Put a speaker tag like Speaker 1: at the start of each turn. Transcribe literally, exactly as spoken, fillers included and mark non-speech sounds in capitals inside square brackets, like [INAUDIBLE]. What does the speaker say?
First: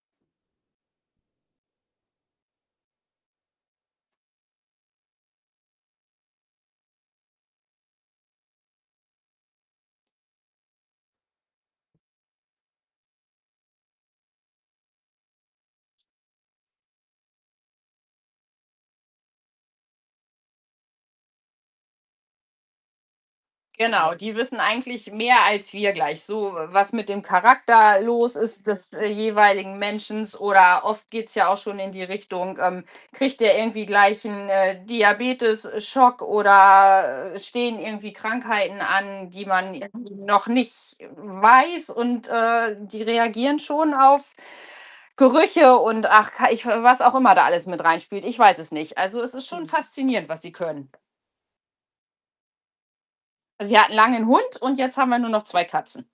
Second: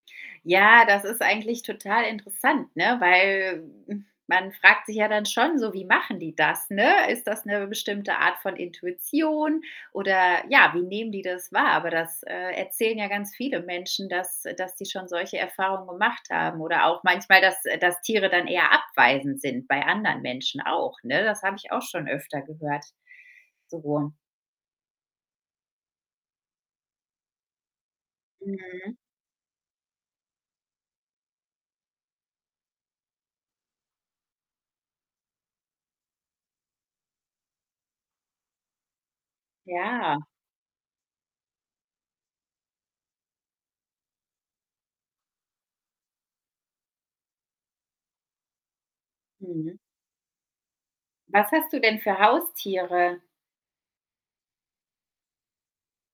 Speaker 1: Ja, das ist eigentlich total interessant, ne? Weil [GROANS] man fragt sich ja dann schon so: „Wie machen die das“, ne? Ist das 'ne bestimmte Art von Intuition oder ja, wie nehmen die das wahr? Aber das, äh, erzählen ja ganz viele Menschen, dass dass sie schon solche Erfahrungen gemacht haben oder auch manchmal, dass äh, dass Tiere dann eher abweisend sind bei anderen Menschen auch, ne? Das habe ich auch schon öfter gehört so.
Speaker 2: Genau, die wissen eigentlich mehr als wir gleich so, w was mit dem Charakter los ist des,
Speaker 1: Mhm.
Speaker 2: äh, jeweiligen menschens oder oft geht's ja auch schon in die Richtung, ähm, kriegt der irgendwie gleich 'n, äh, Diabetes-Schock oder, äh, stehen irgendwie Krankheiten an, die man irgendwie
Speaker 1: Ja.
Speaker 2: noch nicht weiß und, äh, die reagieren schon auf Gerüche und ach k ich was auch immer da alles mit reinspielt. Ich weiß es nicht. Also, es ist schon
Speaker 1: Mhm.
Speaker 2: faszinierend, was sie können.
Speaker 1: Was hast du denn für Haustiere?
Speaker 2: Also, wir hatten lange 'n Hund und jetzt haben wir nur noch zwei Katzen.